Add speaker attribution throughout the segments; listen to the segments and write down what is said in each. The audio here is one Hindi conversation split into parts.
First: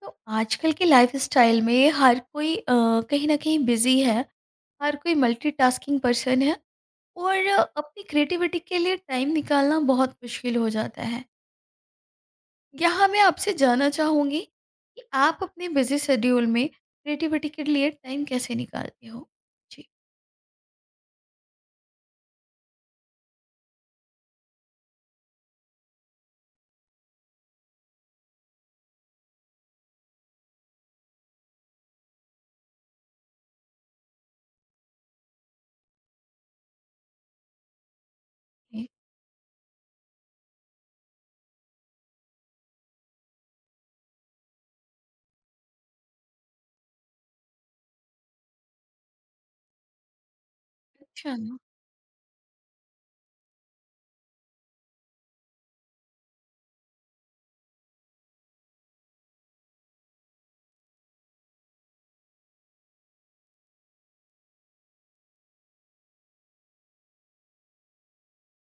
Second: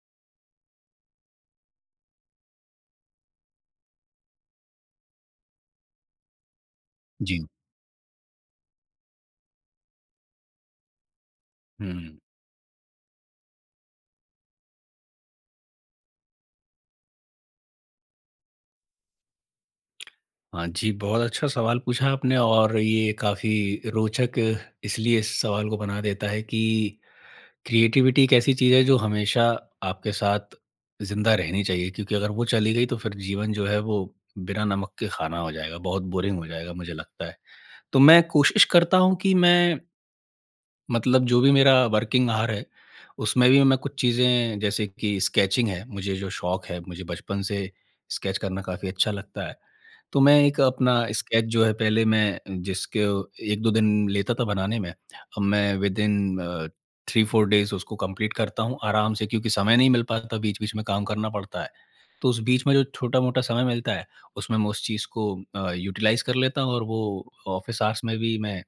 Speaker 1: तो आजकल के लाइफस्टाइल में हर कोई कहीं न कहीं बिज़ी है। हर कोई मल्टीटास्किंग पर्सन है
Speaker 2: जी।
Speaker 1: और अपनी क्रिएटिविटी के लिए टाइम निकालना बहुत मुश्किल हो जाता है।
Speaker 2: हुँ।
Speaker 1: यहाँ मैं आपसे जानना चाहूँगी कि आप अपने बिज़ी शेड्यूल में क्रिएटिविटी के लिए टाइम कैसे निकालते हो? जी।
Speaker 2: हाँ जी, बहुत अच्छा सवाल पूछा आपने और ये काफ़ी रोचक इसलिए इस सवाल को बना देता है कि क्रिएटिविटी एक ऐसी चीज़ है जो हमेशा आपके साथ ज़िंदा रहनी चाहिए क्योंकि अगर वो चली गई तो फिर जीवन जो है वो बिना नमक के खाना हो जाएगा, बहुत बोरिंग हो जाएगा मुझे लगता है। तो मैं कोशिश
Speaker 1: हुँ।
Speaker 2: करता हूँ कि मैं मतलब जो भी मेरा वर्किंग आवर है, उसमें भी मैं कुछ चीज़ें जैसे कि स्केचिंग है, मुझे जो शौक है, मुझे बचपन से स्केच करना काफ़ी अच्छा लगता है। तो मैं एक अपना
Speaker 1: अच्छा,
Speaker 2: स्केच
Speaker 1: ना,
Speaker 2: जो है पहले मैं जिसके 1-2 दिन लेता था बनाने में, अब मैं विदिन अ, 3-4 डेज़ उसको कंप्लीट करता हूँ आराम से क्योंकि समय नहीं मिल पाता, बीच-बीच में काम करना पड़ता है। तो उस बीच में जो छोटा-मोटा समय मिलता है, उसमें मैं उस चीज़ को यूटिलाइज़ कर लेता हूँ और वो ऑफ़िस आवर्स में भी मैं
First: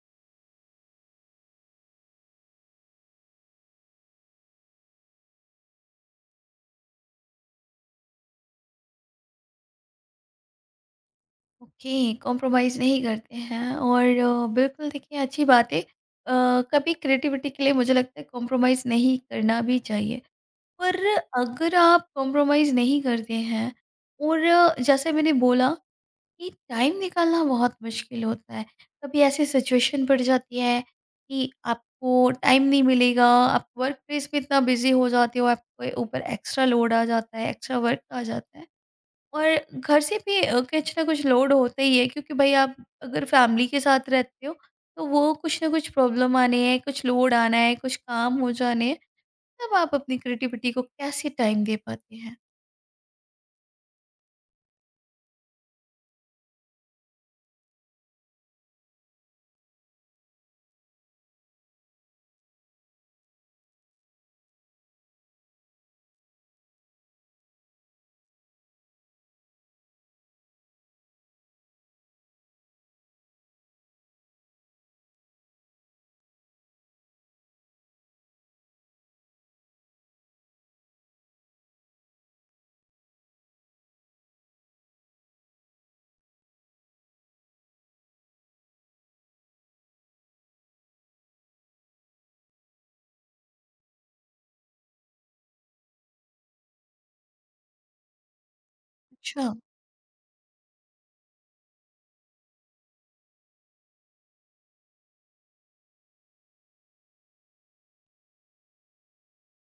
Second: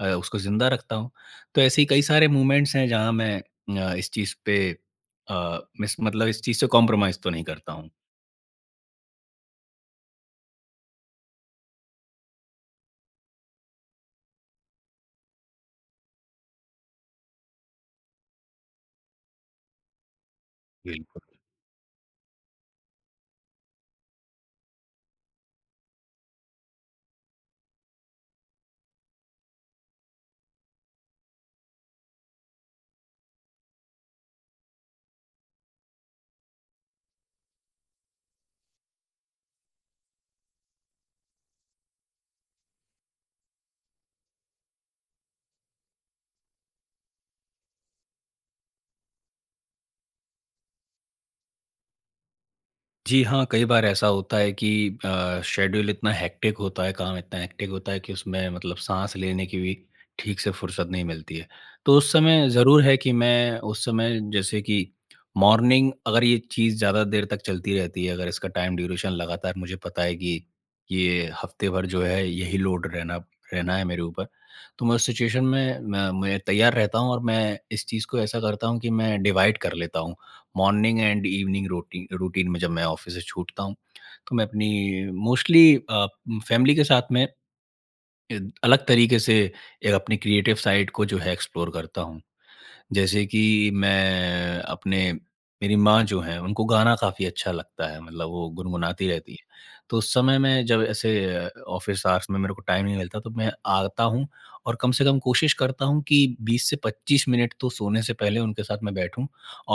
Speaker 2: उसको ज़िंदा रखता हूँ। तो ऐसे ही कई सारे मूवमेंट्स हैं जहाँ मैं इस चीज़ पे अ, मिस मतलब इस चीज़ से कॉम्प्रोमाइज़ तो नहीं करता हूँ।
Speaker 1: ओके। कॉम्प्रोमाइज़ नहीं करते हैं और बिल्कुल देखिए अच्छी बात है। कभी क्रिएटिविटी के लिए मुझे लगता है कॉम्प्रोमाइज़ नहीं करना भी चाहिए। पर
Speaker 2: बिल्कुल।
Speaker 1: अगर आप कॉम्प्रोमाइज़ नहीं करते हैं और जैसे मैंने बोला कि टाइम निकालना बहुत मुश्किल होता है। कभी ऐसी सिचुएशन पड़ जाती है कि आपको टाइम नहीं मिलेगा, आप वर्क प्लेस में इतना बिज़ी हो जाते हो, आपके ऊपर एक्स्ट्रा लोड आ जाता है, एक्स्ट्रा वर्क आ जाता है। और घर से भी कुछ ना कुछ लोड होता ही है क्योंकि भाई आप अगर फैमिली के साथ रहते हो, तो वो कुछ ना कुछ प्रॉब्लम आने हैं, कुछ लोड आना है, कुछ काम हो जाने हैं। तब आप अपनी क्रिएटिविटी को कैसे टाइम दे पाते हैं?
Speaker 2: जी हाँ, कई बार ऐसा होता है कि शेड्यूल इतना हेक्टिक होता है, काम इतना हेक्टिक होता है कि उसमें मतलब साँस लेने की भी ठीक से फुर्सत नहीं मिलती है। तो उस समय ज़रूर है कि मैं उस समय जैसे कि मॉर्निंग अगर ये चीज़ ज़्यादा देर तक चलती रहती है, अगर इसका टाइम ड्यूरेशन लगातार मुझे पता है कि ये हफ़्ते भर जो है यही लोड रहना रहना है मेरे ऊपर, तो मैं उस सिचुएशन में मैं तैयार रहता हूँ और मैं इस चीज़ को ऐसा करता हूँ कि मैं डिवाइड कर लेता हूँ। Morning and evening routine routine में जब मैं ऑफिस से छूटता हूँ, तो मैं अपनी मोस्टली फैमिली के साथ में अ, अलग तरीके से अपनी क्रिएटिव साइड को जो है एक्सप्लोर करता हूँ। जैसे कि मैं अपने मेरी माँ जो हैं, उनको गाना काफ़ी अच्छा लगता है, मतलब वो गुनगुनाती रहती हैं।
Speaker 1: अच्छा,
Speaker 2: तो उस समय मैं जब ऐसे ऑफ़िस आवर्स में मेरे को टाइम नहीं मिलता, तो मैं आता हूँ और कम से कम कोशिश करता हूँ कि 20 से 25 मिनट तो सोने से पहले उनके साथ मैं बैठूँ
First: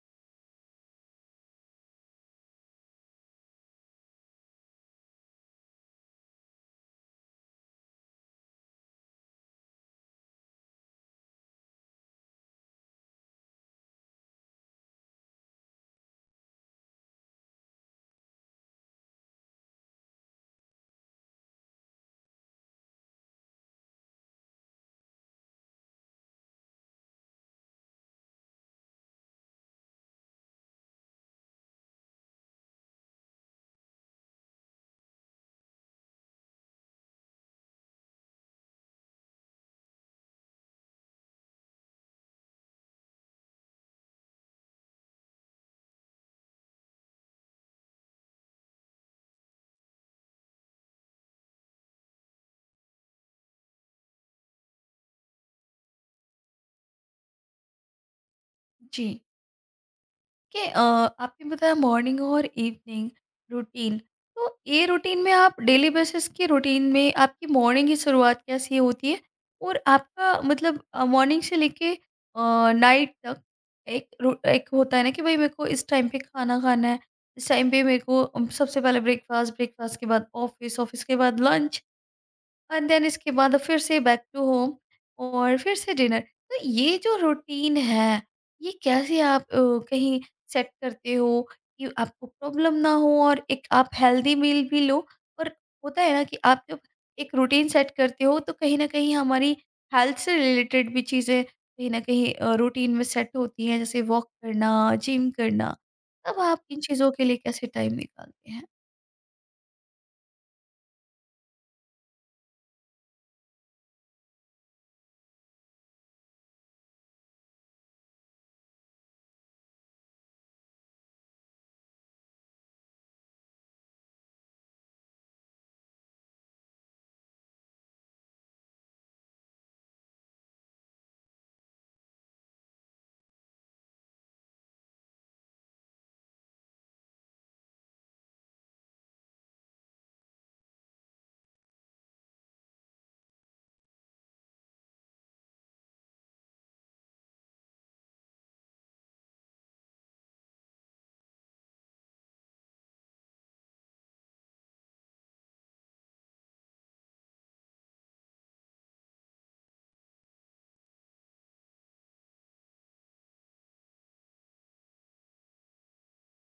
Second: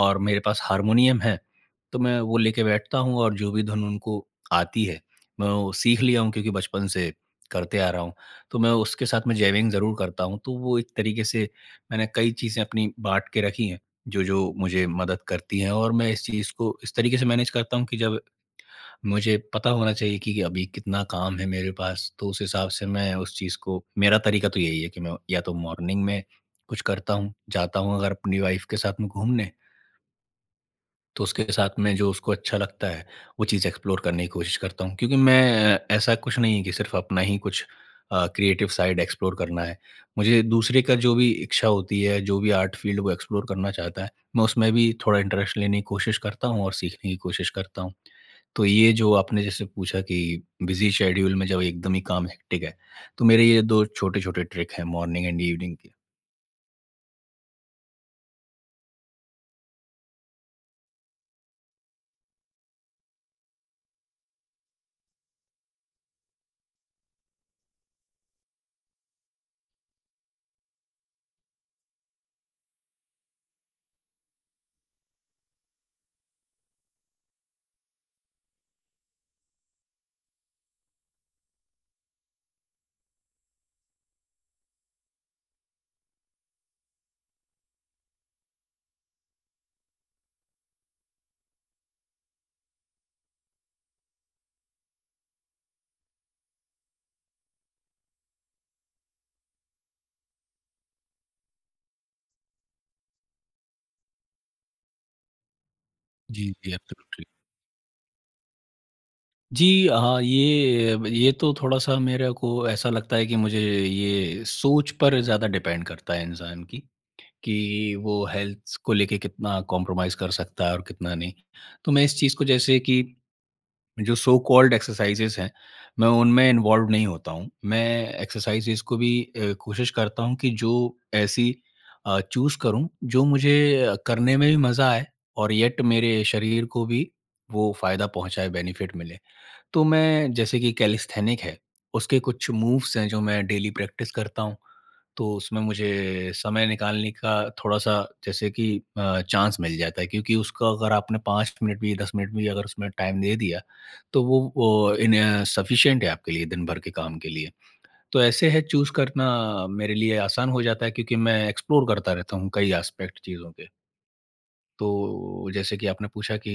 Speaker 2: और मेरे पास हारमोनियम है, तो मैं वो लेके बैठता हूँ और जो भी धुन उनको आती है, मैं वो सीख लिया हूँ क्योंकि बचपन से करते आ रहा हूँ। तो मैं उसके साथ में जैमिंग ज़रूर करता हूँ, तो वो एक तरीके से मैंने कई चीज़ें अपनी बाँट के रखी हैं, जो-जो मुझे मदद करती हैं और मैं इस चीज़ को इस तरीके से मैनेज करता हूँ कि जब मुझे पता होना चाहिए कि अभी कितना काम है मेरे पास, तो उस हिसाब से मैं उस चीज़ को मेरा तरीका तो यही है कि मैं या तो मॉर्निंग में कुछ करता हूँ, जाता हूँ अगर अपनी वाइफ़ के साथ में घूमने तो उसके साथ में जो उसको अच्छा लगता है, वो चीज़ एक्सप्लोर करने की कोशिश करता हूँ। क्योंकि मैं ऐसा कुछ नहीं है कि सिर्फ़ अपना ही कुछ क्रिएटिव साइड एक्सप्लोर करना है। मुझे दूसरे का जो भी इच्छा होती है, जो भी आर्ट फ़ील्ड वो एक्सप्लोर करना चाहता है, मैं उसमें भी थोड़ा इंटरेस्ट लेने की कोशिश करता हूँ और सीखने की कोशिश करता हूँ। तो ये जो आपने जैसे पूछा कि बिज़ी शेड्यूल में जब एकदम ही काम हेक्टिक है, तो मेरे ये 2 छोटे-छोटे ट्रिक हैं मॉर्निंग एंड इवनिंग के।
Speaker 1: जी। के आपने बताया मॉर्निंग और इवनिंग रूटीन, तो ये रूटीन में आप डेली बेसिस के रूटीन में आपकी मॉर्निंग की शुरुआत कैसे होती है? और आपका मतलब मॉर्निंग से लेके नाइट तक एक होता है ना कि भई मेरे को इस टाइम पे खाना खाना है, इस टाइम पे मेरे को सबसे पहले ब्रेकफास्ट, ब्रेकफास्ट के बाद ऑफ़िस, ऑफ़िस के बाद लंच, एंड देन इसके बाद फिर से बैक टू होम और फिर से डिनर। तो ये जो रूटीन है, ये कैसे आप कहीं सेट करते हो कि आपको प्रॉब्लम ना हो और एक आप हेल्दी मील भी लो, और होता है ना कि आप जब एक रूटीन सेट करते हो तो कहीं ना कहीं हमारी हेल्थ से रिलेटेड भी चीज़ें कहीं ना कहीं रूटीन में सेट होती हैं, जैसे वॉक करना, जिम करना। तब
Speaker 2: जी,
Speaker 1: आप
Speaker 2: जी।
Speaker 1: इन चीज़ों के
Speaker 2: एब्सोल्युटली।
Speaker 1: लिए कैसे टाइम निकालते हैं?
Speaker 2: जी, हाँ, ये तो थोड़ा-सा मेरे को ऐसा लगता है कि मुझे ये सोच पर ज़्यादा डिपेंड करता है इंसान की, कि वो हेल्थ को लेके कितना कॉम्प्रोमाइज़ कर सकता है और कितना नहीं। तो मैं इस चीज़ को जैसे कि जो सो कॉल्ड एक्सरसाइज़ेज़ हैं, मैं उनमें इन्वॉल्व नहीं होता हूँ। मैं एक्सरसाइज़ेज़ को भी कोशिश करता हूँ कि जो ऐसी चूज़ करूँ, जो मुझे करने में भी मज़ा आए और येट मेरे शरीर को भी वो फ़ायदा पहुँचाए, बेनिफिट मिले। तो मैं जैसे कि कैलिस्थेनिक है, उसके कुछ मूव्स हैं जो मैं डेली प्रैक्टिस करता हूँ, तो उसमें मुझे समय निकालने का थोड़ा-सा जैसे कि चांस मिल जाता है क्योंकि उसका अगर आपने 5 मिनट भी 10 मिनट भी अगर उसमें टाइम दे दिया, तो वो सफिशिएंट है आपके लिए दिन भर के काम के लिए। तो ऐसे है चूज़ करना मेरे लिए आसान हो जाता है क्योंकि मैं एक्सप्लोर करता रहता हूँ कई एस्पेक्ट चीज़ों के। तो जैसे कि आपने पूछा कि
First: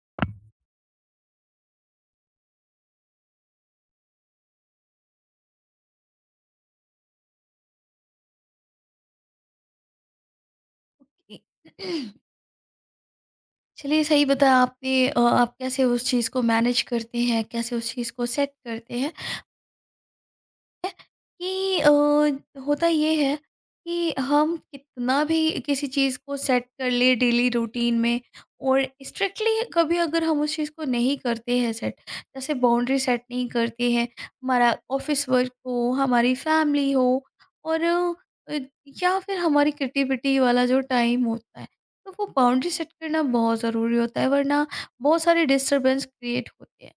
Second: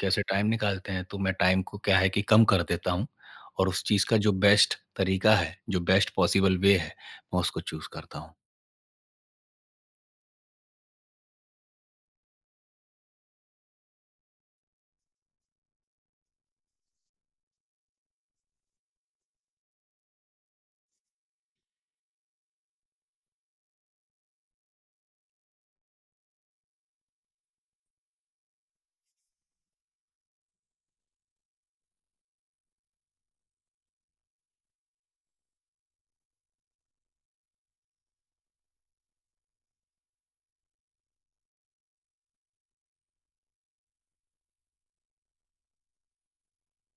Speaker 2: कैसे टाइम निकालते हैं, तो मैं टाइम को क्या है कि कम कर देता हूँ और उस चीज़ का जो बेस्ट तरीका है, जो बेस्ट पॉसिबल वे है, मैं उसको चूज़ करता हूँ।
Speaker 1: ओके। चलिए, सही बताया आपने आप कैसे उस चीज़ को मैनेज करते हैं, कैसे उस चीज़ को सेट करते हैं। कि होता ये है कि हम कितना भी किसी चीज़ को सेट कर ले डेली रूटीन में और स्ट्रिक्टली कभी अगर हम उस चीज़ को नहीं करते हैं सेट, जैसे बाउंड्री सेट नहीं करते हैं, हमारा ऑफिस वर्क हो, हमारी फैमिली हो और या फिर हमारी क्रिएटिविटी वाला जो टाइम होता है, तो वो बाउंड्री सेट करना बहुत ज़रूरी होता है, वरना बहुत सारे डिस्टरबेंस क्रिएट होते हैं।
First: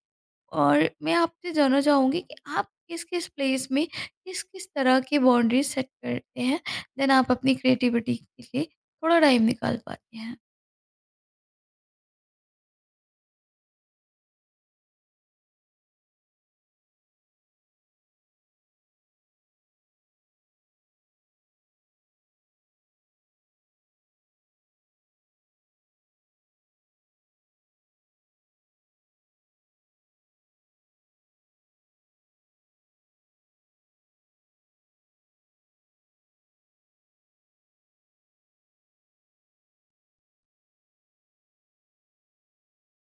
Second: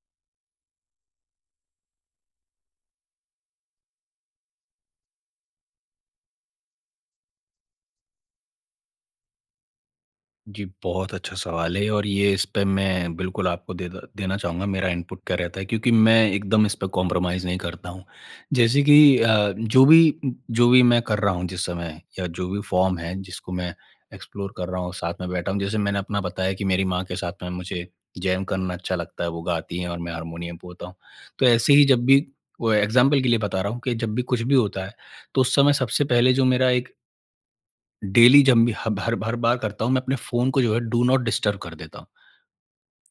Speaker 1: और मैं आपसे जानना चाहूँगी कि आप किस-किस प्लेस में किस-किस तरह की बाउंड्रीज सेट करते हैं, देन आप अपनी क्रिएटिविटी के लिए थोड़ा टाइम निकाल पाते हैं?
Speaker 2: जी, बहुत अच्छा सवाल है और ये इस पे मैं बिल्कुल आपको दे द देना चाहूँगा, मेरा इनपुट क्या रहता है क्योंकि मैं एकदम इस पे कॉम्प्रोमाइज़ नहीं करता हूँ। जैसे कि जो भी मैं कर रहा हूँ जिस समय या जो भी फ़ॉर्म है जिसको मैं एक्सप्लोर कर रहा हूँ, साथ में बैठा हूँ, जैसे मैंने अपना बताया कि मेरी माँ के साथ में मुझे जैम करना अच्छा लगता है, वो गाती हैं और मैं हारमोनियम पे होता हूँ। तो ऐसे ही जब भी वो एग्ज़ाम्पल के लिए बता रहा हूँ कि जब भी कुछ भी होता है, तो उस समय सबसे पहले जो मेरा एक डेली जब भी हब हर हर बार करता हूँ, मैं अपने फ़ोन को जो है डू नॉट डिस्टर्ब कर देता हूँ।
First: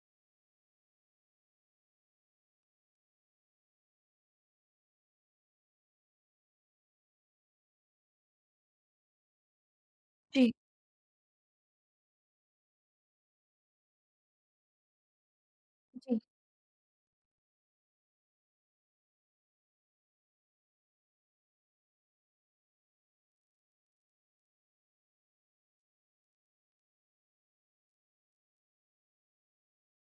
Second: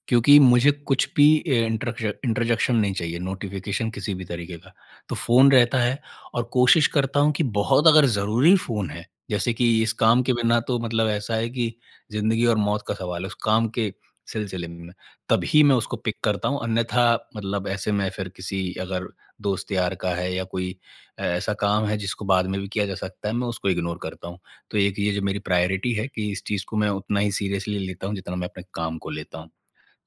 Speaker 2: क्योंकि मुझे कुछ भी ए, इंटरक्श इंटरजेक्शन नहीं चाहिए, नोटिफ़िकेशन किसी भी तरीके का। तो फ़ोन रहता है और कोशिश करता हूँ कि बहुत अगर ज़रूरी फ़ोन है, जैसे कि इस काम के
Speaker 1: जी।
Speaker 2: बिना तो मतलब ऐसा है कि ज़िंदगी और मौत का सवाल है, उस काम के सिलसिले में, तभी मैं उसको पिक
Speaker 1: जी।
Speaker 2: करता हूँ, अन्यथा मतलब ऐसे में फिर किसी अगर दोस्त यार का है या कोई ऐसा काम है जिसको बाद में भी किया जा सकता है, मैं उसको इग्नोर करता हूँ। तो एक ये जो मेरी प्रायोरिटी है कि इस चीज़ को मैं उतना ही सीरियसली लेता हूँ, जितना मैं अपने काम को लेता हूँ।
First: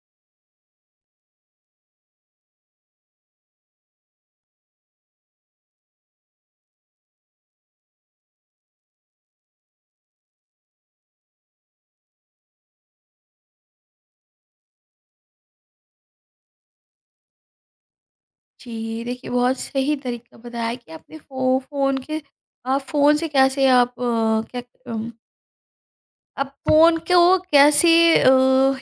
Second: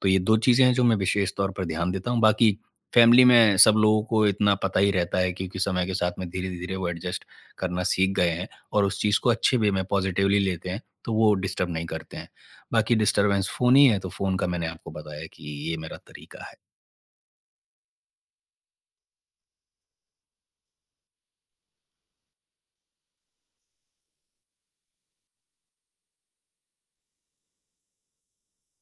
Speaker 2: तो ये 2 चीज़ें हैं जो मैं विशेष तौर पर ध्यान देता हूँ। बाकी फ़ैमिली में सब लोगों को इतना पता ही रहता है क्योंकि समय के साथ में धीरे-धीरे वो एडजस्ट करना सीख गए हैं और उस चीज़ को अच्छे वे में पॉज़िटिवली लेते हैं, तो वो डिस्टर्ब नहीं करते हैं। बाकी डिस्टर्बेंस फ़ोन ही है, तो फ़ोन का मैंने आपको बताया कि ये मेरा तरीका है।
Speaker 1: जी, देखिए बहुत सही तरीका बताया कि आपने फ़ोन के, आप फ़ोन से कैसे आप अम, आप फ़ोन को कैसे अ,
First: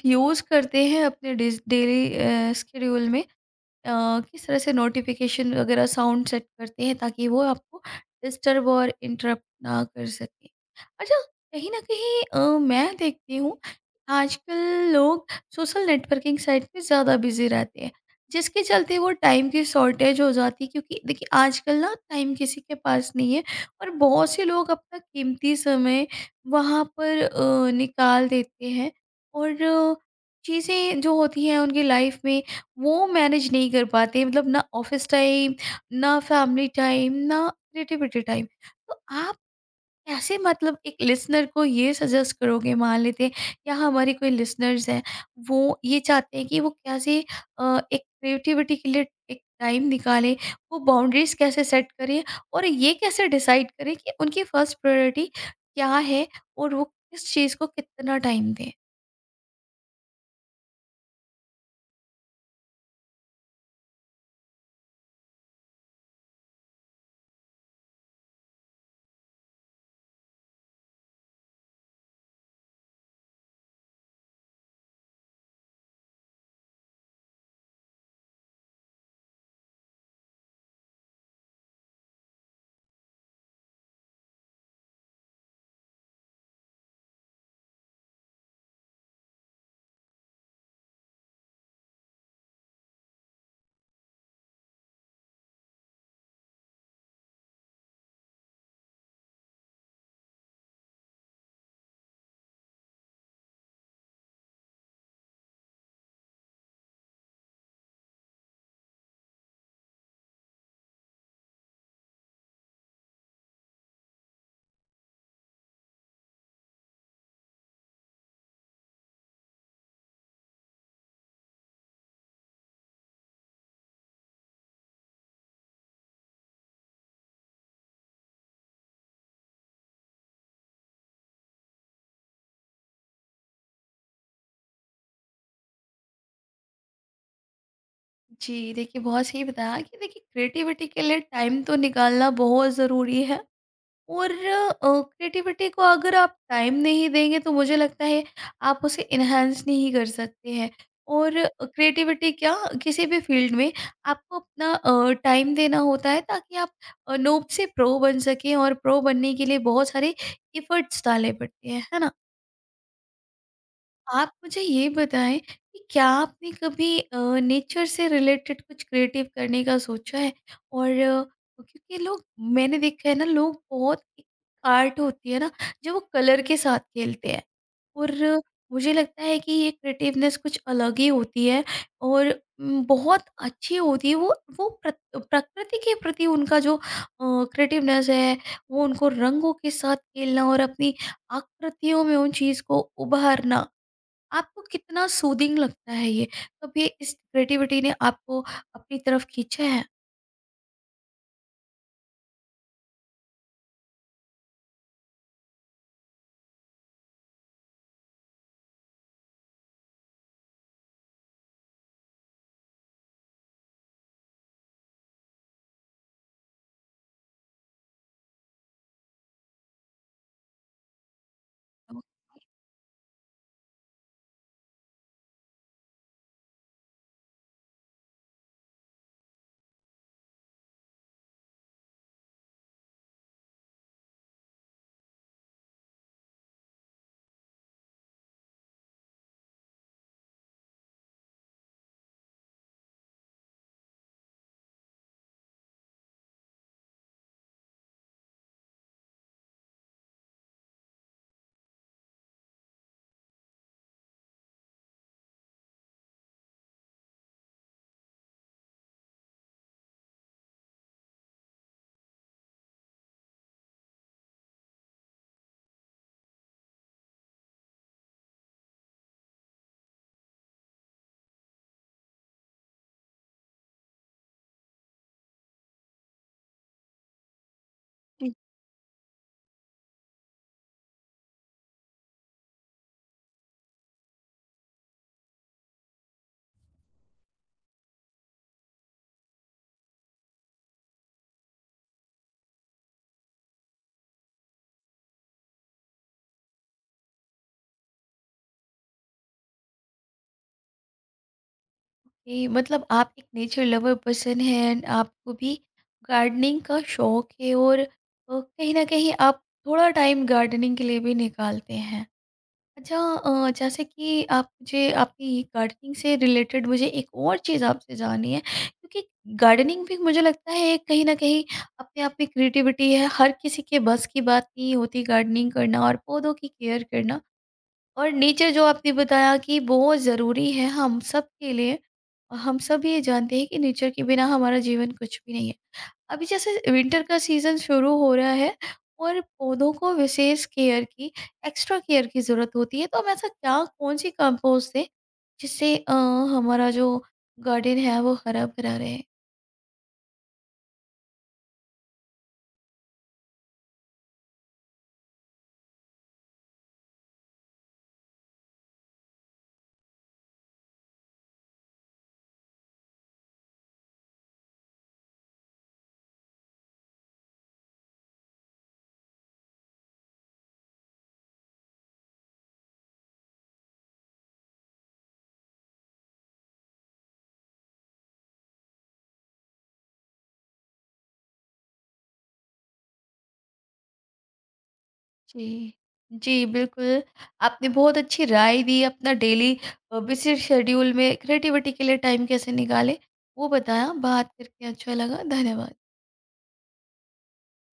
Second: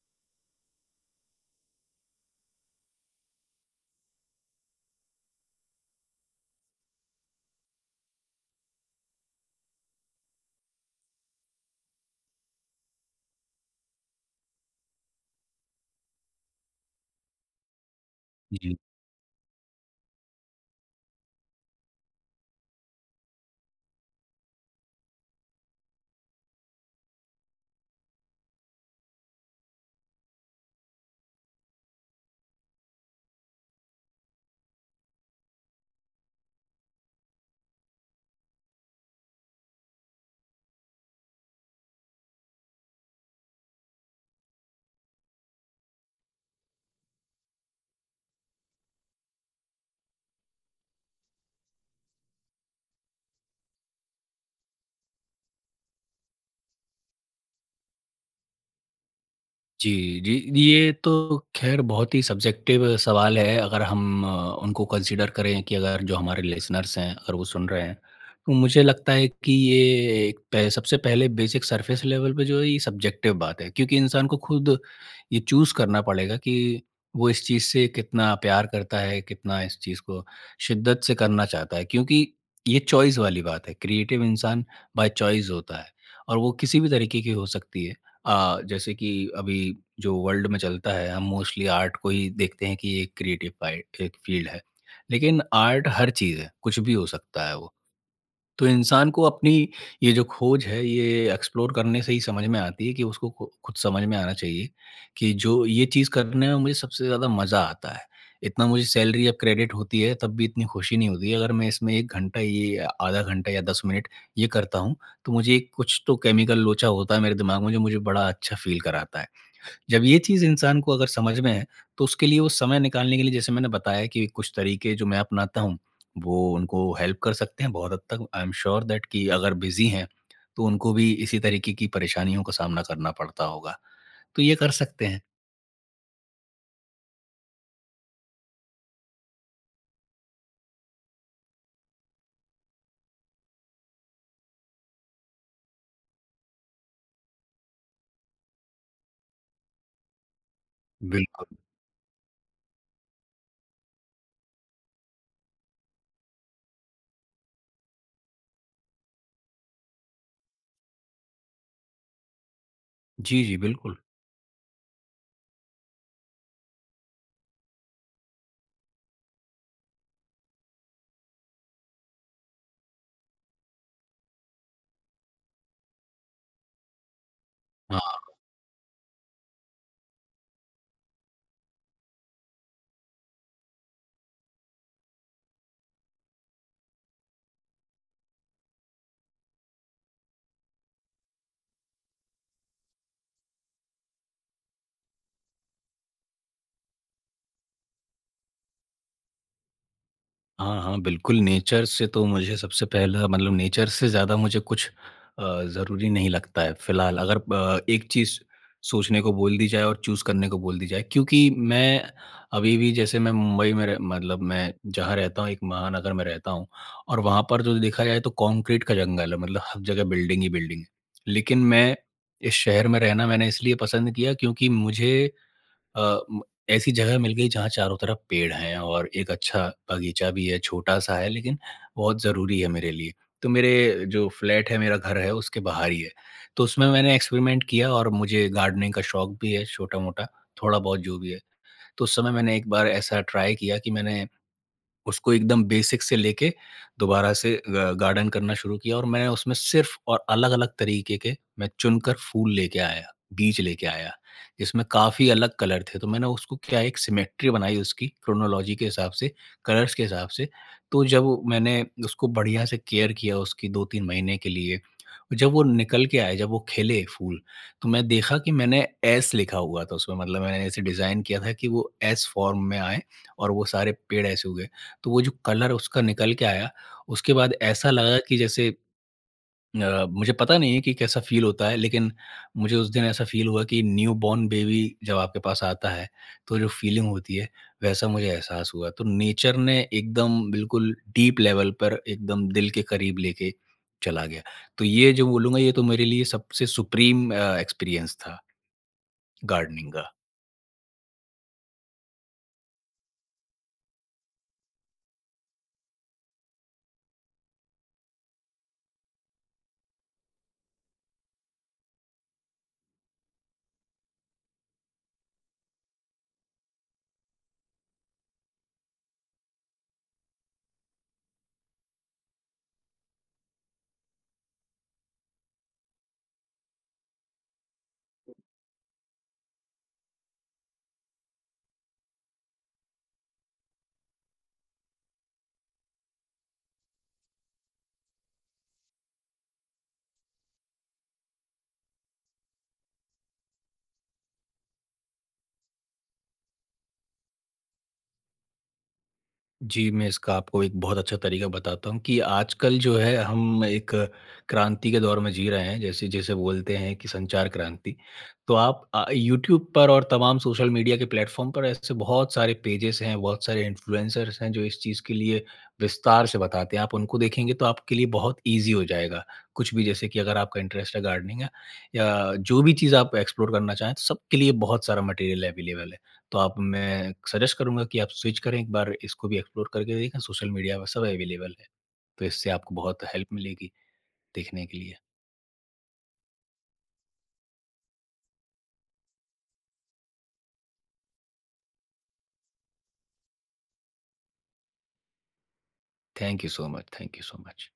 Speaker 1: यूज़ करते हैं अपने डिज़ डेली शेड्यूल में? अ, किस तरह से नोटिफिकेशन वगैरह साउंड सेट करते हैं ताकि वो आपको डिस्टर्ब और इंटरप्ट ना कर सके। अच्छा, कहीं न कहीं मैं देखती हूँ आजकल लोग सोशल नेटवर्किंग साइट पे ज़्यादा बिज़ी रहते हैं, जिसके चलते वो टाइम की शॉर्टेज हो जाती है क्योंकि देखिए आजकल ना टाइम किसी के पास नहीं है, और बहुत से लोग अपना कीमती समय वहाँ पर निकाल देते हैं, और चीज़ें जो होती हैं उनकी लाइफ में, वो मैनेज नहीं कर पाते, मतलब ना ऑफिस टाइम, ना फैमिली टाइम, ना क्रिएटिविटी टाइम। तो आप कैसे, मतलब एक लिसनर को ये सजेस्ट करोगे, मान लेते हैं या हमारे कोई लिसनर्स हैं, वो ये चाहते हैं कि वो कैसे एक क्रिएटिविटी के लिए एक टाइम निकालें, वो बाउंड्रीज़ कैसे सेट करें, और ये कैसे डिसाइड करें कि उनकी फर्स्ट प्रायोरिटी क्या है और वो किस चीज़ को कितना टाइम दें?
Speaker 2: जी, जी, ये तो ख़ैर बहुत ही सब्जेक्टिव सवाल है अगर हम उनको कंसीडर करें कि अगर जो हमारे लिसनर्स हैं, अगर वो सुन रहे हैं, तो मुझे लगता है कि ये एक पह सबसे पहले बेसिक सरफेस लेवल पे जो है ये सब्जेक्टिव बात है क्योंकि इंसान को खुद ये चूज़ करना पड़ेगा कि वो इस चीज़ से कितना प्यार करता है, कितना इस चीज़ को शिद्दत से करना चाहता है क्योंकि ये चॉइस वाली बात है, क्रिएटिव इंसान बाय चॉइस होता है और वो किसी भी तरीके की हो सकती है। जैसे कि अभी जो वर्ल्ड में चलता है हम मोस्टली आर्ट को ही देखते हैं कि ये क्रिएटिव एक क्रिएटिव एक फील्ड है, लेकिन आर्ट हर चीज़ है, कुछ भी हो सकता है वो। तो इंसान को अपनी ये जो खोज है, ये एक्सप्लोर करने से ही समझ में आती है कि उसको खु खुद समझ में आना चाहिए कि जो ये चीज़ करने में मुझे सबसे ज़्यादा मज़ा आता है। इतना मुझे सैलरी या क्रेडिट होती है, तब भी इतनी खुशी नहीं होती है। अगर मैं इसमें 1 घंटा ये आधा घंटा या 10 मिनट ये करता हूँ, तो मुझे एक कुछ तो केमिकल लोचा होता है मेरे दिमाग में जो मुझे बड़ा अच्छा फ़ील कराता है। जब ये चीज़ इंसान को अगर समझ में है, तो उसके लिए वो समय निकालने के लिए जैसे मैंने बताया कि कुछ तरीके जो मैं अपनाता हूँ, वो उनको हेल्प कर सकते हैं बहुत हद तक। आई एम श्योर दैट कि अगर बिज़ी हैं, तो उनको भी इसी तरीके की परेशानियों का सामना करना पड़ता होगा। तो ये कर सकते हैं।
Speaker 1: जी, देखिए बहुत सही बताया कि देखिए क्रिएटिविटी के लिए टाइम तो निकालना बहुत ज़रूरी है, और क्रिएटिविटी को अगर आप टाइम नहीं देंगे तो मुझे लगता है आप उसे एनहांस नहीं कर सकते हैं। और
Speaker 2: बिल्कुल।
Speaker 1: क्रिएटिविटी क्या किसी भी फील्ड में आपको अपना टाइम देना होता है ताकि आप नोब से प्रो बन सकें, और प्रो बनने के लिए बहुत सारे एफर्ट्स डालने पड़ते हैं, है ना?
Speaker 2: जी, जी, बिल्कुल।
Speaker 1: आप मुझे ये बताएँ कि क्या आपने कभी नेचर से रिलेटेड कुछ क्रिएटिव करने का सोचा है? और क्योंकि लोग, मैंने देखा है ना, लोग बहुत आर्ट होती है ना, जो वो कलर के साथ खेलते हैं, और मुझे लगता है कि ये क्रिएटिवनेस कुछ अलग ही होती है और बहुत अच्छी होती है, वो प्रत प्रकृति के प्रति उनका जो क्रिएटिवनेस है, वो उनको रंगों के साथ खेलना और अपनी आकृतियों में उन चीज़ को उभारना। आपको कितना सूदिंग लगता है ये? कभी इस क्रिएटिविटी ने आपको अपनी तरफ खींचा है?
Speaker 2: हाँ, हाँ, बिल्कुल नेचर से तो मुझे सबसे पहला मतलब नेचर से ज़्यादा मुझे कुछ ज़रूरी नहीं लगता है फ़िलहाल अगर ब एक चीज़ सोचने को बोल दी जाए और चूज़ करने को बोल दी जाए क्योंकि मैं अभी भी जैसे मैं मुंबई में रह मतलब मैं जहाँ रहता हूँ एक महानगर में रहता हूँ और वहाँ पर जो देखा जाए तो कंक्रीट का जंगल है, मतलब हर जगह बिल्डिंग ही बिल्डिंग है। लेकिन मैं इस शहर में रहना मैंने इसलिए पसंद किया क्योंकि मुझे अ, म ऐसी जगह मिल गई जहाँ चारों तरफ पेड़ हैं और एक अच्छा बगीचा भी है, छोटा-सा है लेकिन बहुत ज़रूरी है मेरे लिए। तो मेरे जो फ्लैट है, मेरा घर है, उसके बाहर ही है। तो उसमें मैंने एक्सपेरिमेंट किया और मुझे गार्डनिंग का शौक भी है छोटा-मोटा, थोड़ा-बहुत जो भी है। तो उस समय मैंने एक बार ऐसा ट्राई किया कि मैंने उसको एकदम बेसिक से लेके दोबारा से ग गार्डन करना शुरू किया और मैंने उसमें सिर्फ़ और अलग-अलग तरीके के मैं चुनकर फूल लेके आया, बीज लेके आया, जिसमें काफ़ी अलग कलर थे। तो मैंने उसको क्या एक सिमेट्री बनाई उसकी क्रोनोलॉजी के हिसाब से, कलर्स के हिसाब से। तो जब मैंने उसको बढ़िया से केयर किया उसकी 2-3 महीने के लिए, जब वो निकल के आए, जब वो खिले फूल, तो मैं देखा कि मैंने एस लिखा हुआ था उसमें, मतलब मैंने ऐसे डिज़ाइन किया था कि वो एस फ़ॉर्म में आएँ और वो सारे पेड़ ऐसे उगें। तो वो जो कलर उसका निकल के आया, उसके बाद ऐसा लगा कि जैसे मुझे पता नहीं है कि कैसा फ़ील होता है, लेकिन मुझे उस दिन ऐसा फ़ील हुआ कि न्यू बॉर्न बेबी जब आपके पास आता है, तो जो फ़ीलिंग होती है, वैसा मुझे एहसास हुआ। तो नेचर ने एकदम बिल्कुल डीप लेवल पर एकदम दिल के करीब लेके चला गया। तो ये जो बोलूँगा, ये तो मेरे लिए सबसे सुप्रीम एक्सपीरियंस था गार्डनिंग का।
Speaker 1: ओके, मतलब आप एक नेचर लवर पर्सन हैं एंड आपको भी गार्डनिंग का शौक है और कहीं न कहीं आप थोड़ा टाइम गार्डनिंग के लिए भी निकालते हैं। अच्छा, जैसे कि आप मुझे आपकी ये गार्डनिंग से रिलेटेड, मुझे एक और चीज़ आपसे जाननी है क्योंकि गार्डनिंग भी मुझे लगता है कहीं ना कहीं अपने आप में क्रिएटिविटी है, हर किसी के बस की बात नहीं होती गार्डनिंग करना और पौधों की केयर करना, और नेचर जो आपने बताया कि बहुत ज़रूरी है हम सब के लिए, और हम सब ये जानते हैं कि नेचर के बिना हमारा जीवन कुछ भी नहीं है। अभी जैसे विंटर का सीज़न शुरू हो रहा है और पौधों को विशेष केयर की, एक्स्ट्रा केयर की ज़रूरत होती है, तो हम ऐसा क्या, कौन सी कंपोस्ट दें जिससे हमारा जो गार्डन है वो हरा-भरा रहे?
Speaker 2: जी, मैं इसका आपको एक बहुत अच्छा तरीका बताता हूँ कि आजकल जो है हम एक क्रांति के दौर में जी रहे हैं, जैसे जिसे बोलते हैं कि संचार क्रांति। तो आप यूट्यूब पर और तमाम सोशल मीडिया के प्लेटफ़ॉर्म पर ऐसे बहुत सारे पेजेज़ हैं, बहुत सारे इन्फ्लुएंसर्स हैं जो इस चीज़ के लिए विस्तार से बताते हैं। आप उनको देखेंगे तो आपके लिए बहुत ईज़ी हो जाएगा, कुछ भी जैसे कि अगर आपका इंटरेस्ट है गार्डनिंग या जो भी चीज़ आप एक्सप्लोर करना चाहें, तो सबके लिए बहुत सारा मटेरियल अवेलेबल है। तो आप मैं सजेस्ट करूँगा कि आप स्विच करें एक बार, इसको भी एक्सप्लोर करके देखें, सोशल मीडिया पर सब अवेलेबल है। तो इससे आपको बहुत हेल्प मिलेगी देखने के लिए।
Speaker 1: जी। जी, बिल्कुल। आपने बहुत अच्छी राय दी, अपना डेली बिज़ी शेड्यूल में क्रिएटिविटी के लिए टाइम कैसे निकालें, वो बताया। बात करके अच्छा लगा। धन्यवाद।
Speaker 2: Thank you so much, thank you so much.